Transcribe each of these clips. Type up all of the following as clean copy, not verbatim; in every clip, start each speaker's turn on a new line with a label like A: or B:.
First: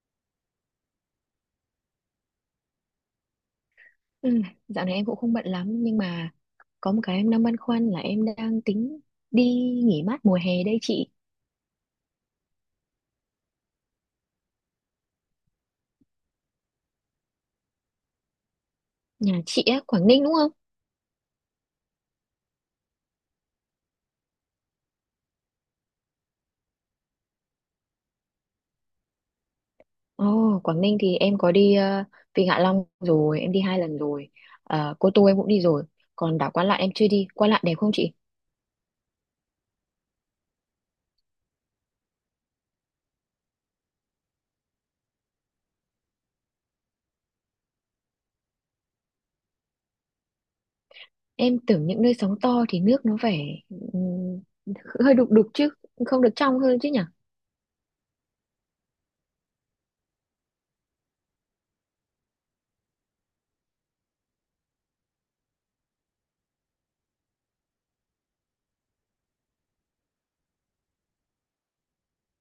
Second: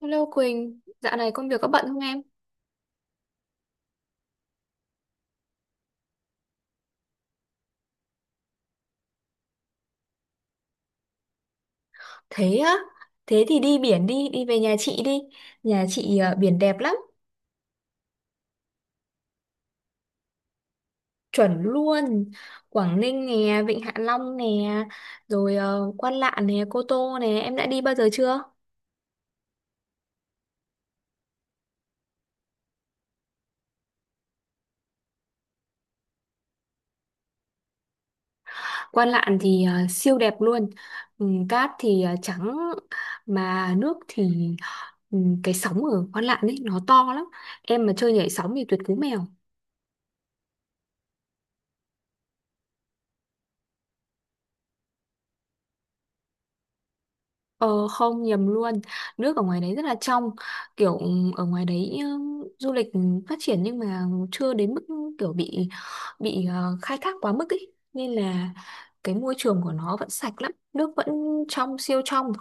A: Hello Quỳnh, dạo này công việc có bận không em?
B: Ừ, dạo này em cũng không bận lắm nhưng mà có một cái em đang băn khoăn là em đang tính đi nghỉ mát mùa hè đây chị.
A: Thế á, thế thì đi biển đi, đi về nhà chị đi. Nhà chị à, biển đẹp lắm,
B: Nhà chị á, Quảng Ninh đúng không?
A: chuẩn luôn. Quảng Ninh nè, Vịnh Hạ Long nè, rồi Quan Lạn nè, Cô Tô nè, em đã đi bao giờ chưa?
B: Ồ, Quảng Ninh thì em có đi Vịnh Hạ Long rồi, em đi 2 lần rồi. Cô Tô em cũng đi rồi. Còn đảo Quan Lạn em chưa đi. Quan Lạn đẹp không chị?
A: Quan Lạn thì siêu đẹp luôn. Ừ, cát thì trắng, mà nước thì ừ, cái sóng ở Quan Lạn ấy nó to lắm. Em mà chơi nhảy sóng thì tuyệt cú mèo.
B: Em tưởng những nơi sóng to thì nước nó phải ừm, hơi đục đục chứ, không được trong hơn chứ nhỉ?
A: Ờ, không nhầm luôn. Nước ở ngoài đấy rất là trong. Kiểu ở ngoài đấy du lịch phát triển. Nhưng mà chưa đến mức kiểu bị khai thác quá mức ý. Nên là cái môi trường của nó vẫn sạch lắm. Nước vẫn trong, siêu trong.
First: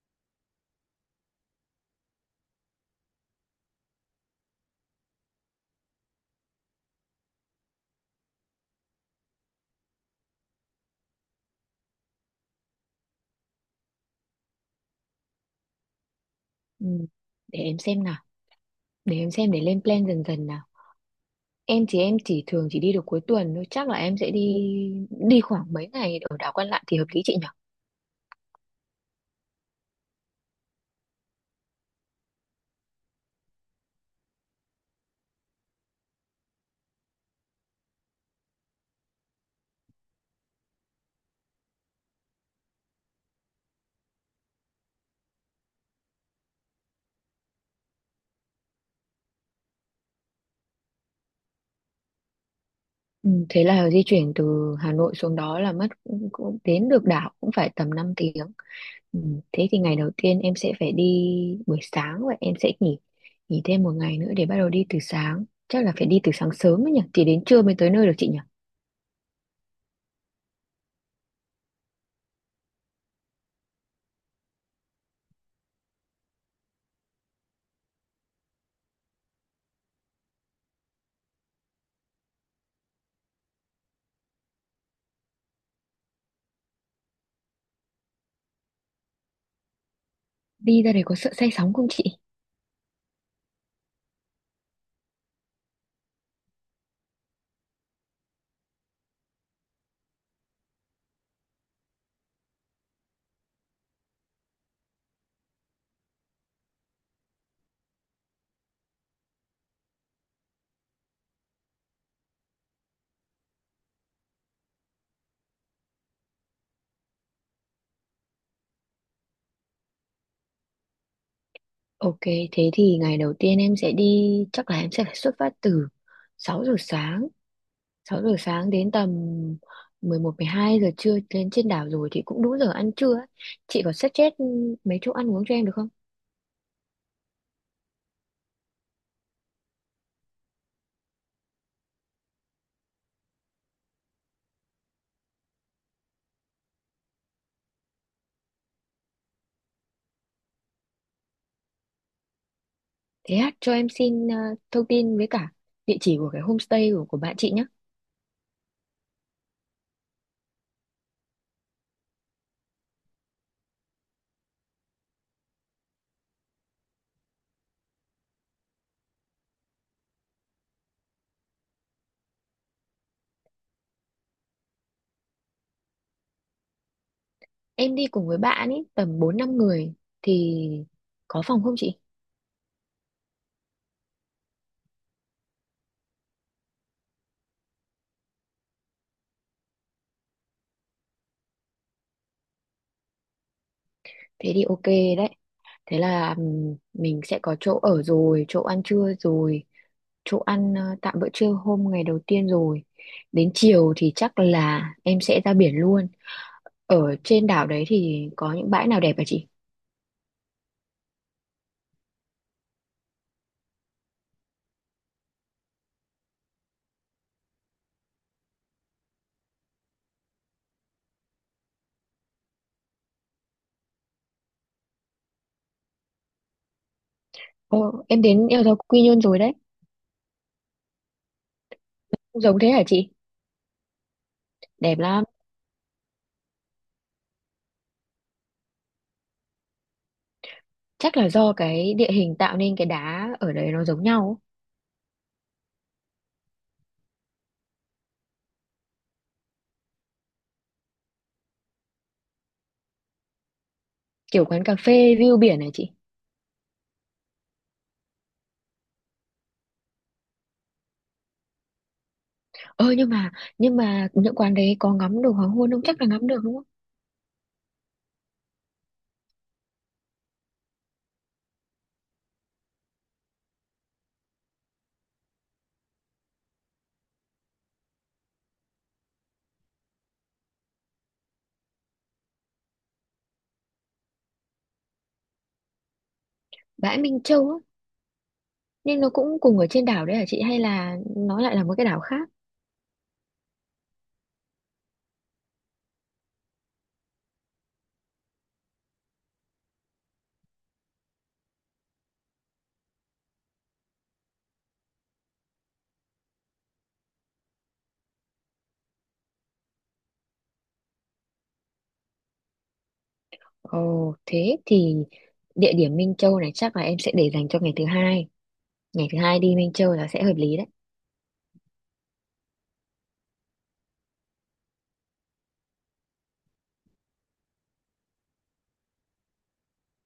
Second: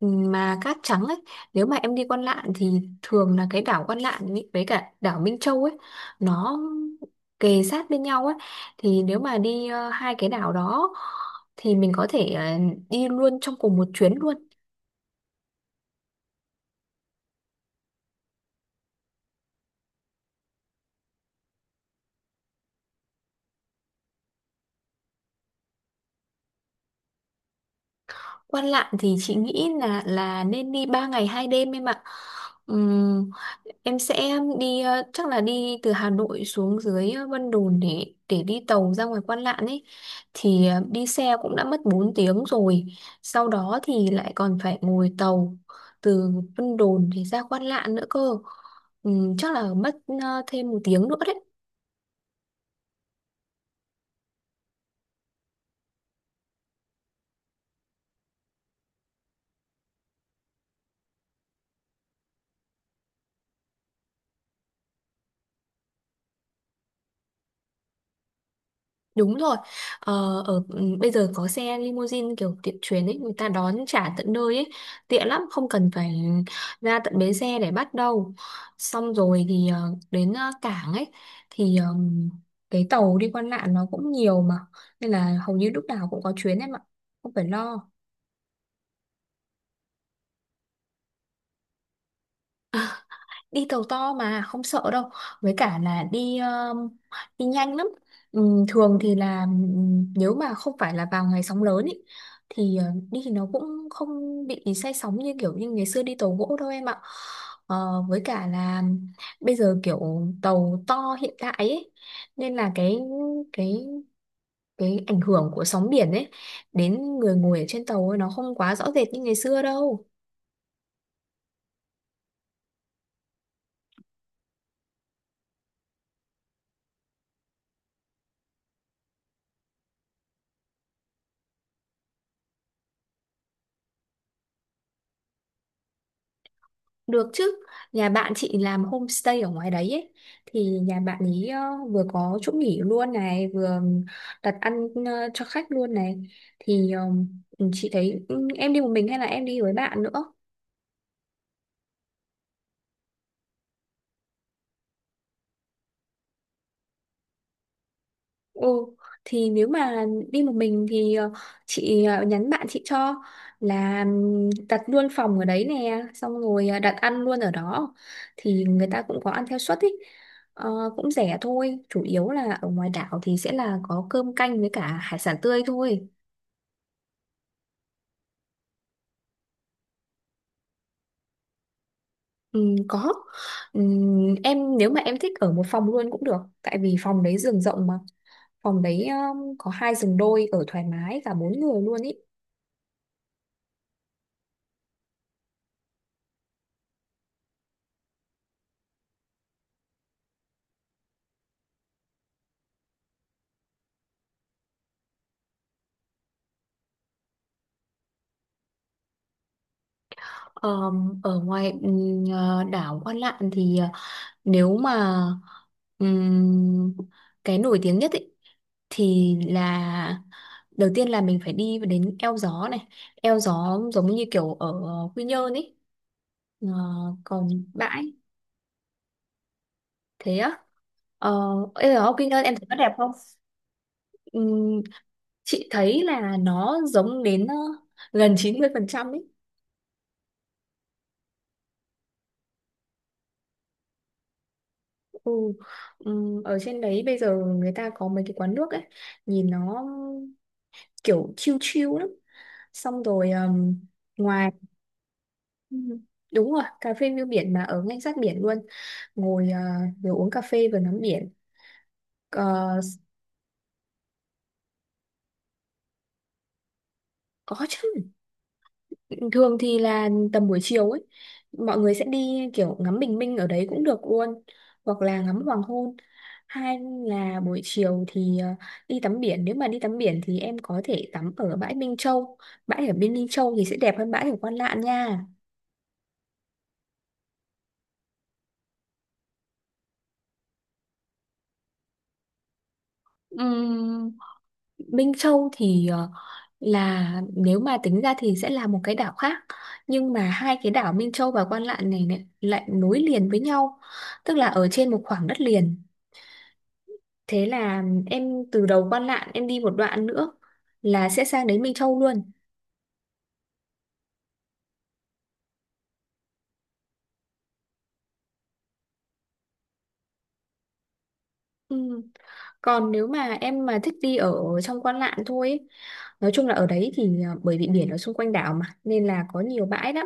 A: Mà cát trắng ấy. Nếu mà em đi Quan Lạn thì thường là cái đảo Quan Lạn ý, với cả đảo Minh Châu ấy. Nó kề sát bên nhau ấy. Thì nếu mà đi hai cái đảo đó thì mình có thể đi luôn trong cùng một chuyến luôn.
B: Ừ, để em xem nào, để em xem để lên plan dần dần nào. Em thì em chỉ thường chỉ đi được cuối tuần thôi, chắc là em sẽ đi đi khoảng mấy ngày ở đảo Quan Lạn thì hợp lý chị nhỉ?
A: Quan Lạn thì chị nghĩ là nên đi 3 ngày 2 đêm em ạ. Ừm, em sẽ đi, chắc là đi từ Hà Nội xuống dưới Vân Đồn để đi tàu ra ngoài Quan Lạn ấy, thì đi xe cũng đã mất 4 tiếng rồi. Sau đó thì lại còn phải ngồi tàu từ Vân Đồn thì ra Quan Lạn nữa cơ. Chắc là mất thêm 1 tiếng nữa đấy.
B: Ừ, thế là di chuyển từ Hà Nội xuống đó là mất cũng đến được đảo cũng phải tầm 5 tiếng. Ừ, thế thì ngày đầu tiên em sẽ phải đi buổi sáng và em sẽ nghỉ nghỉ thêm một ngày nữa để bắt đầu đi từ sáng. Chắc là phải đi từ sáng sớm ấy nhỉ, thì đến trưa mới tới nơi được chị nhỉ?
A: Đúng rồi. Ờ, ở bây giờ có xe limousine kiểu tiện chuyến ấy, người ta đón trả tận nơi ấy, tiện lắm, không cần phải ra tận bến xe để bắt đâu. Xong rồi thì đến cảng ấy thì cái tàu đi qua lạn nó cũng nhiều mà, nên là hầu như lúc nào cũng có chuyến em ạ, không phải lo.
B: Đi ra đấy có sợ say sóng không chị?
A: Đi tàu to mà không sợ đâu, với cả là đi đi nhanh lắm. Thường thì là, nếu mà không phải là vào ngày sóng lớn ý, thì đi thì nó cũng không bị say sóng như kiểu như ngày xưa đi tàu gỗ đâu em ạ. Ờ, với cả là bây giờ kiểu tàu to hiện tại ấy, nên là cái cái ảnh hưởng của sóng biển ấy đến người ngồi ở trên tàu ấy, nó không quá rõ rệt như ngày xưa đâu.
B: Ok, thế thì ngày đầu tiên em sẽ đi, chắc là em sẽ phải xuất phát từ 6 giờ sáng 6 giờ sáng đến tầm 11 12 giờ trưa lên trên đảo rồi thì cũng đủ giờ ăn trưa ấy. Chị có suggest mấy chỗ ăn uống cho em được không?
A: Được chứ, nhà bạn chị làm homestay ở ngoài đấy ấy. Thì nhà bạn ấy vừa có chỗ nghỉ luôn này, vừa đặt ăn cho khách luôn này. Thì chị thấy, em đi một mình hay là em đi với bạn nữa?
B: Thế hát cho em xin thông tin với cả địa chỉ của cái homestay của bạn chị nhé.
A: Ừ, thì nếu mà đi một mình thì, chị nhắn bạn chị cho là, đặt luôn phòng ở đấy nè, xong rồi đặt ăn luôn ở đó thì người ta cũng có ăn theo suất ý. Ờ, cũng rẻ thôi, chủ yếu là ở ngoài đảo thì sẽ là có cơm canh với cả hải sản tươi thôi.
B: Em đi cùng với bạn ấy tầm 4 5 người thì có phòng không chị?
A: Có. Em nếu mà em thích ở một phòng luôn cũng được, tại vì phòng đấy giường rộng mà. Phòng đấy có hai giường đôi, ở thoải mái cả bốn người luôn ý.
B: Thế thì ok đấy. Thế là mình sẽ có chỗ ở rồi, chỗ ăn trưa rồi, chỗ ăn tạm bữa trưa hôm ngày đầu tiên rồi. Đến chiều thì chắc là em sẽ ra biển luôn. Ở trên đảo đấy thì có những bãi nào đẹp hả chị?
A: Ờ, ở ngoài, đảo Quan Lạn thì nếu mà, ừm, cái nổi tiếng nhất ý, thì là đầu tiên là mình phải đi đến Eo Gió này. Eo Gió giống như kiểu ở Quy Nhơn ấy. Ờ, còn
B: ờ,
A: bãi,
B: em đến Eo Gió Quy Nhơn rồi đấy.
A: thế á, ờ, Eo Gió Quy
B: Cũng
A: Nhơn em
B: giống
A: thấy
B: thế
A: nó
B: hả
A: đẹp.
B: chị?
A: Ừm,
B: Đẹp lắm.
A: chị thấy là nó giống đến gần 90% ấy.
B: Chắc là do cái địa hình tạo nên cái đá ở đấy nó giống nhau.
A: Ừ. Ở trên đấy bây giờ người ta có mấy cái quán nước ấy, nhìn nó kiểu chill chill lắm, xong rồi
B: Kiểu
A: ngoài,
B: quán cà phê view biển hả
A: ừ,
B: chị?
A: đúng rồi, cà phê view biển mà ở ngay sát biển luôn, ngồi vừa uống cà phê vừa ngắm biển. Ờ,
B: Ờ nhưng mà nhưng mà những quán đấy có ngắm được hoàng hôn không, chắc là ngắm được đúng không?
A: có chứ, thường thì là tầm buổi chiều ấy mọi người sẽ đi kiểu ngắm bình minh ở đấy cũng được luôn, hoặc là ngắm hoàng hôn. Hay là buổi chiều thì đi tắm biển, nếu mà đi tắm biển thì em có thể tắm ở bãi Minh Châu. Bãi ở bên Minh Châu thì sẽ đẹp hơn bãi ở Quan Lạn nha.
B: Bãi Minh Châu á, nhưng nó cũng cùng ở trên đảo đấy hả chị hay là nó lại là một cái đảo khác?
A: Ừm, Minh Châu thì là nếu mà tính ra thì sẽ là một cái đảo khác, nhưng mà hai cái đảo Minh Châu và Quan Lạn này lại nối liền với nhau, tức là ở trên một khoảng đất liền, thế là em từ đầu Quan Lạn em đi một đoạn nữa là sẽ sang đến Minh Châu luôn.
B: Ồ, thế thì địa điểm Minh Châu này chắc là em sẽ để dành cho ngày thứ hai. Ngày thứ hai đi Minh Châu là sẽ hợp lý đấy.
A: Ừ. Còn nếu mà em mà thích đi ở trong Quan Lạn thôi ấy, nói chung là ở đấy thì bởi vì biển ở xung quanh đảo mà nên là có nhiều bãi lắm.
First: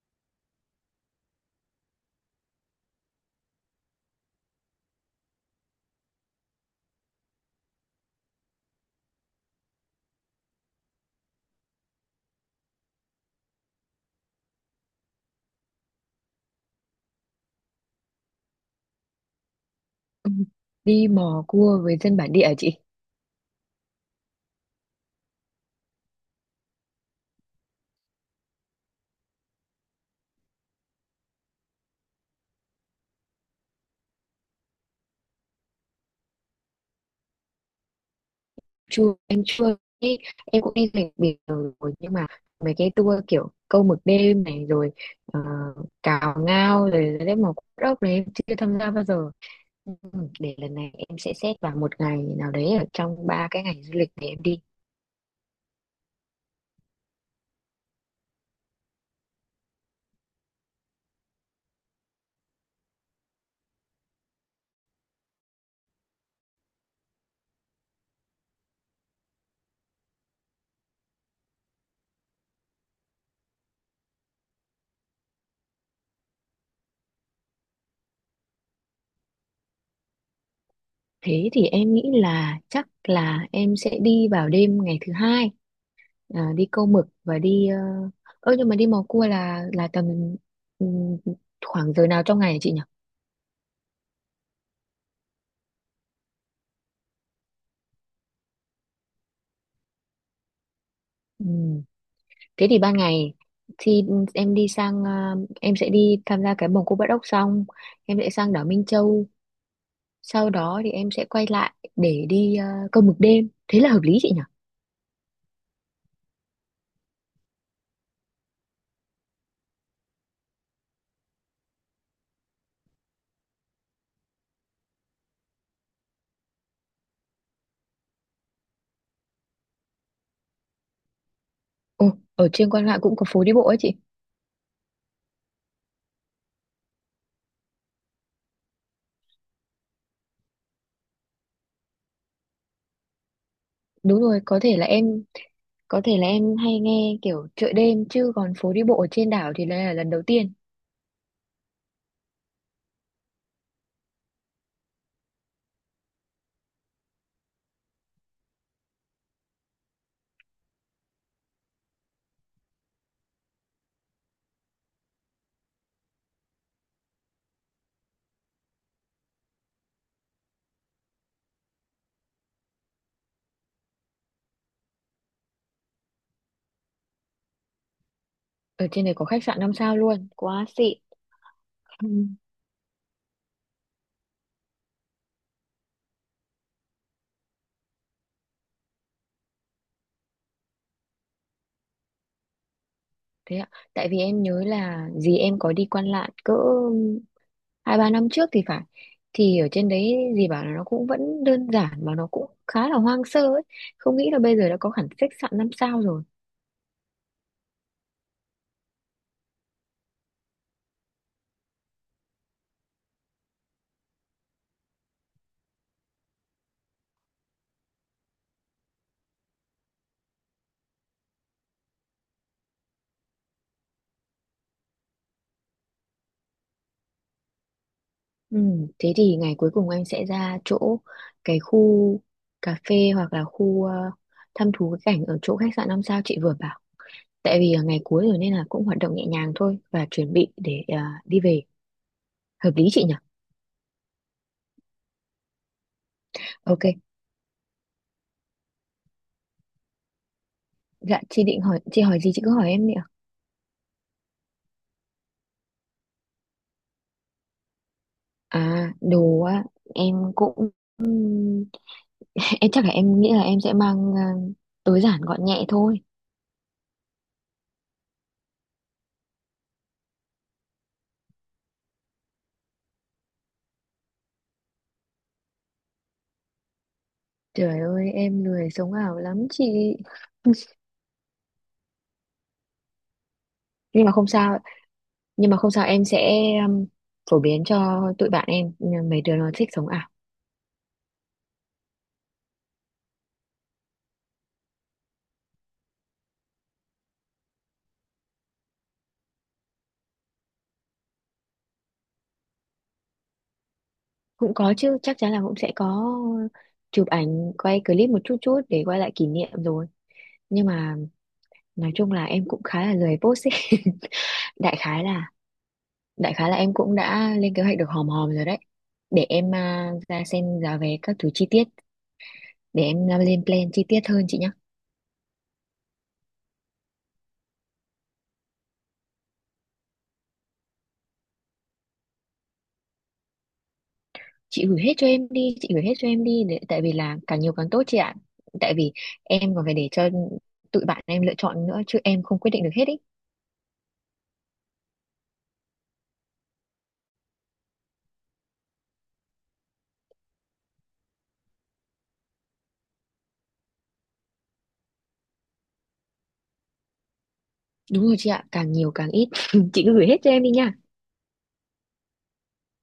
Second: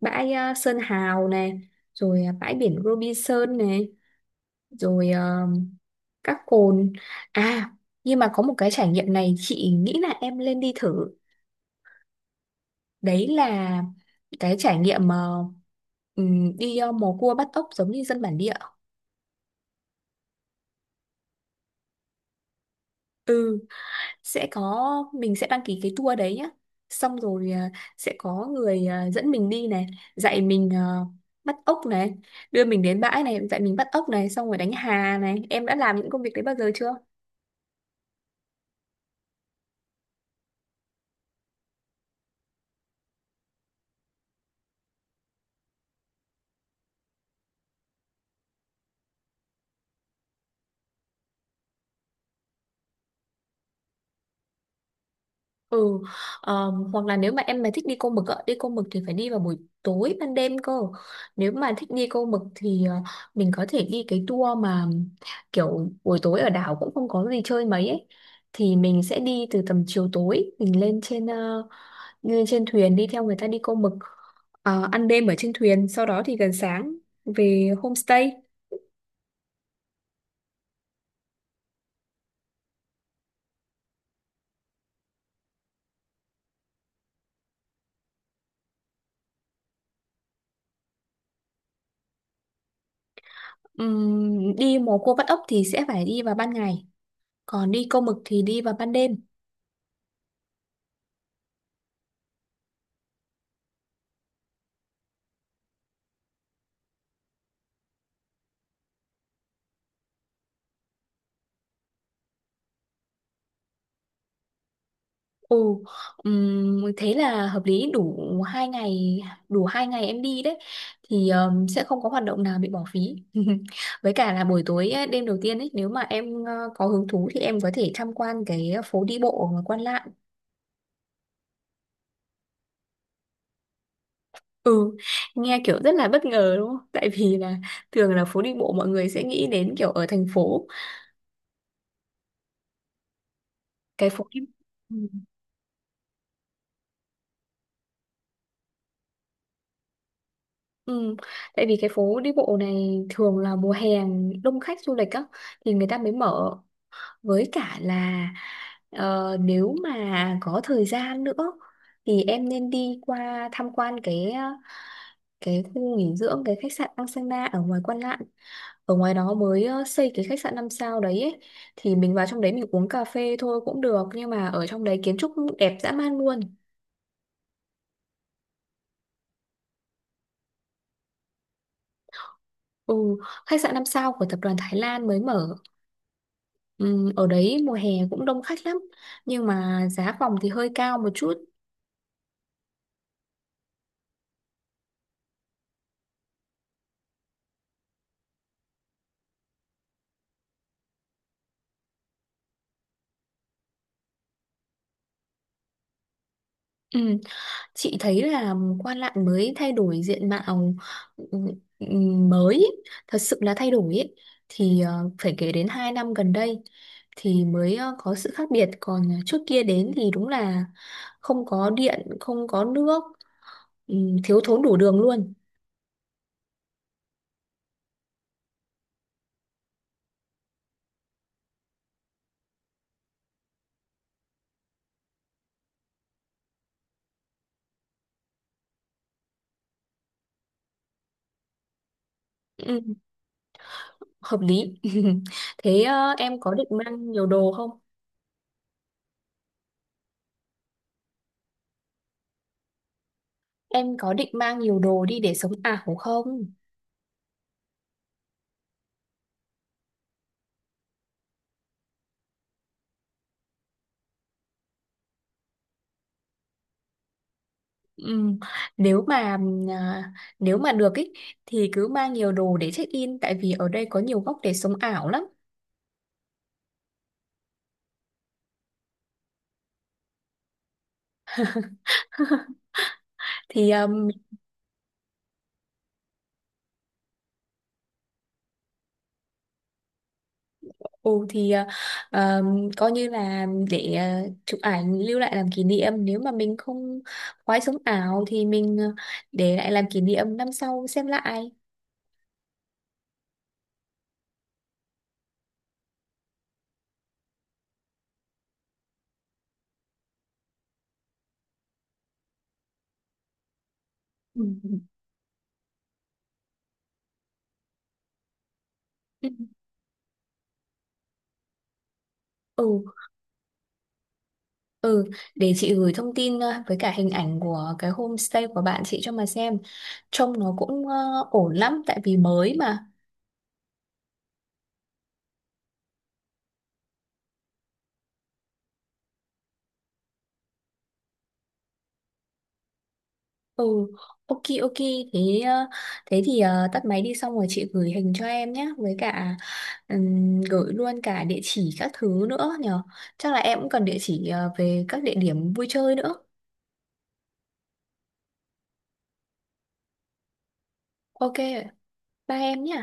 A: Bãi Sơn Hào này, rồi bãi biển Robinson này, rồi các cồn, à, nhưng mà có một cái trải nghiệm này chị nghĩ là em lên đi thử, đấy là cái trải nghiệm, đi mò cua bắt ốc giống như dân bản địa.
B: Ừ, đi mò cua với dân bản địa hả chị?
A: Ừ, sẽ có, mình sẽ đăng ký cái tour đấy nhá, xong rồi sẽ có người dẫn mình đi này, dạy mình bắt ốc này, đưa mình đến bãi này, dạy mình bắt ốc này, xong rồi đánh hà này, em đã làm những công việc đấy bao giờ chưa?
B: Chưa, em chưa đi. Em cũng đi du lịch biển rồi nhưng mà mấy cái tour kiểu câu mực đêm này rồi, ờ, cào ngao rồi đấy mò cua ốc này em chưa tham gia bao giờ. Ừ, để lần này em sẽ xét vào một ngày nào đấy ở trong 3 cái ngày du lịch để em đi.
A: Ừ, hoặc là nếu mà em mà thích đi câu mực ạ, đi câu mực thì phải đi vào buổi tối ban đêm cơ. Nếu mà thích đi câu mực thì mình có thể đi cái tour mà kiểu buổi tối ở đảo cũng không có gì chơi mấy ấy. Thì mình sẽ đi từ tầm chiều tối, mình lên trên thuyền đi theo người ta đi câu mực. Ờ, ăn đêm ở trên thuyền, sau đó thì gần sáng về homestay.
B: Thế thì em nghĩ là chắc là em sẽ đi vào đêm ngày thứ hai, đi câu mực và đi uh... ơ nhưng mà đi mò cua là tầm ừ, khoảng giờ nào trong ngày hả chị nhỉ?
A: Đi mò cua bắt ốc thì sẽ phải đi vào ban ngày, còn đi câu mực thì đi vào ban đêm.
B: Ừ. Thế thì ban ngày thì em đi sang à, em sẽ đi tham gia cái vòng Cô Bắt Ốc xong em sẽ sang đảo Minh Châu, sau đó thì em sẽ quay lại để đi câu mực đêm thế là hợp lý chị nhỉ?
A: Ồ, thế là hợp lý, đủ hai ngày, đủ hai ngày em đi đấy thì, sẽ không có hoạt động nào bị bỏ phí. Với cả là buổi tối ấy, đêm đầu tiên ấy, nếu mà em có hứng thú thì em có thể tham quan cái phố đi bộ ở Quan Lạn.
B: Ồ, ở trên Quan Lạn cũng có phố đi bộ ấy chị?
A: Ừ, nghe kiểu rất là bất ngờ đúng không, tại vì là thường là phố đi bộ mọi người sẽ nghĩ đến kiểu ở thành phố, cái
B: Đúng
A: phố đi.
B: rồi,
A: Ừ.
B: có thể là em hay nghe kiểu chợ đêm chứ còn phố đi bộ ở trên đảo thì đây là lần đầu tiên.
A: Ừ. Tại vì cái phố đi bộ này thường là mùa hè đông khách du lịch á thì người ta mới mở, với cả là nếu mà có thời gian nữa thì em nên đi qua tham quan cái khu nghỉ dưỡng, cái khách sạn Angsana ở ngoài Quan Lạn. Ở ngoài đó mới xây cái khách sạn 5 sao đấy ấy. Thì mình vào trong đấy mình uống cà phê thôi cũng được, nhưng mà ở trong đấy kiến trúc đẹp dã man luôn.
B: Ở trên này có khách sạn 5 sao luôn, quá xịn.
A: Ừ, khách sạn 5 sao của tập đoàn Thái Lan mới mở. Ừ, ở đấy mùa hè cũng đông khách lắm, nhưng mà giá phòng thì hơi cao một chút.
B: Thế ạ, tại vì em nhớ là dì em có đi Quan Lạn cỡ 2 3 năm trước thì phải, thì ở trên đấy dì bảo là nó cũng vẫn đơn giản mà nó cũng khá là hoang sơ ấy. Không nghĩ là bây giờ đã có hẳn khách sạn 5 sao rồi.
A: Ừ. Chị thấy là Quan Lạn mới thay đổi diện mạo, ừ, ừ, mới ý, thật sự là thay đổi ý, thì phải kể đến 2 năm gần đây thì mới có sự khác biệt. Còn trước kia đến thì đúng là không có điện không có nước, ừ, thiếu thốn đủ đường luôn.
B: Ừ, thế thì ngày cuối cùng anh sẽ ra chỗ cái khu cà phê hoặc là khu, thăm thú cái cảnh ở chỗ khách sạn 5 sao chị vừa bảo. Tại vì là ngày cuối rồi nên là cũng hoạt động nhẹ nhàng thôi và chuẩn bị để đi về. Hợp
A: Ừ,
B: lý chị nhỉ?
A: hợp lý. Thế em có định
B: Ok.
A: mang nhiều đồ không,
B: Dạ chị định hỏi, chị hỏi gì chị cứ hỏi em đi ạ.
A: em có định mang nhiều đồ đi để sống ảo không?
B: À, đồ á, em cũng ừm, em chắc là em nghĩ là em sẽ mang tối giản gọn nhẹ thôi.
A: Ừ. Nếu mà à, nếu mà được ý, thì cứ mang nhiều đồ để check in, tại vì ở đây có nhiều góc để sống ảo lắm.
B: Trời ơi, em lười sống ảo lắm chị.
A: thì
B: Nhưng mà không sao, nhưng mà không sao, em sẽ um, phổ biến cho tụi bạn em mấy đứa nó thích sống ảo.
A: ừ, coi như là để chụp ảnh lưu lại làm kỷ niệm, nếu mà mình không khoái sống ảo thì mình, để lại làm kỷ niệm năm sau xem lại.
B: Cũng có chứ, chắc chắn là cũng sẽ có chụp ảnh, quay clip một chút chút để quay lại kỷ niệm rồi. Nhưng mà nói chung là em cũng khá là lười post ấy.
A: Ừ.
B: Đại khái là đại khái là em cũng đã lên kế hoạch được hòm hòm rồi đấy, để
A: Ừ.
B: em ra xem giá vé các thứ chi tiết,
A: Ừ.
B: để em lên plan chi tiết hơn chị nhá.
A: Ừ. Để chị gửi thông tin, với cả hình ảnh của cái homestay của bạn chị cho mà xem, trông nó cũng ổn lắm tại vì mới mà.
B: Chị gửi hết cho em đi, chị gửi hết cho em đi để, tại vì là càng nhiều càng tốt chị ạ, tại vì em còn phải để cho tụi bạn em lựa chọn nữa chứ em không quyết định được hết ý.
A: Ừ, ok, ok, thế ờ, thế thì tắt máy đi xong rồi chị gửi hình cho em nhé, với cả, gửi luôn cả địa chỉ các thứ nữa nhở. Chắc là em cũng cần địa chỉ, về các địa điểm vui chơi nữa.
B: Đúng rồi chị ạ, càng nhiều càng ít chị cứ gửi hết cho em đi nha.
A: Ok, bye em nhé.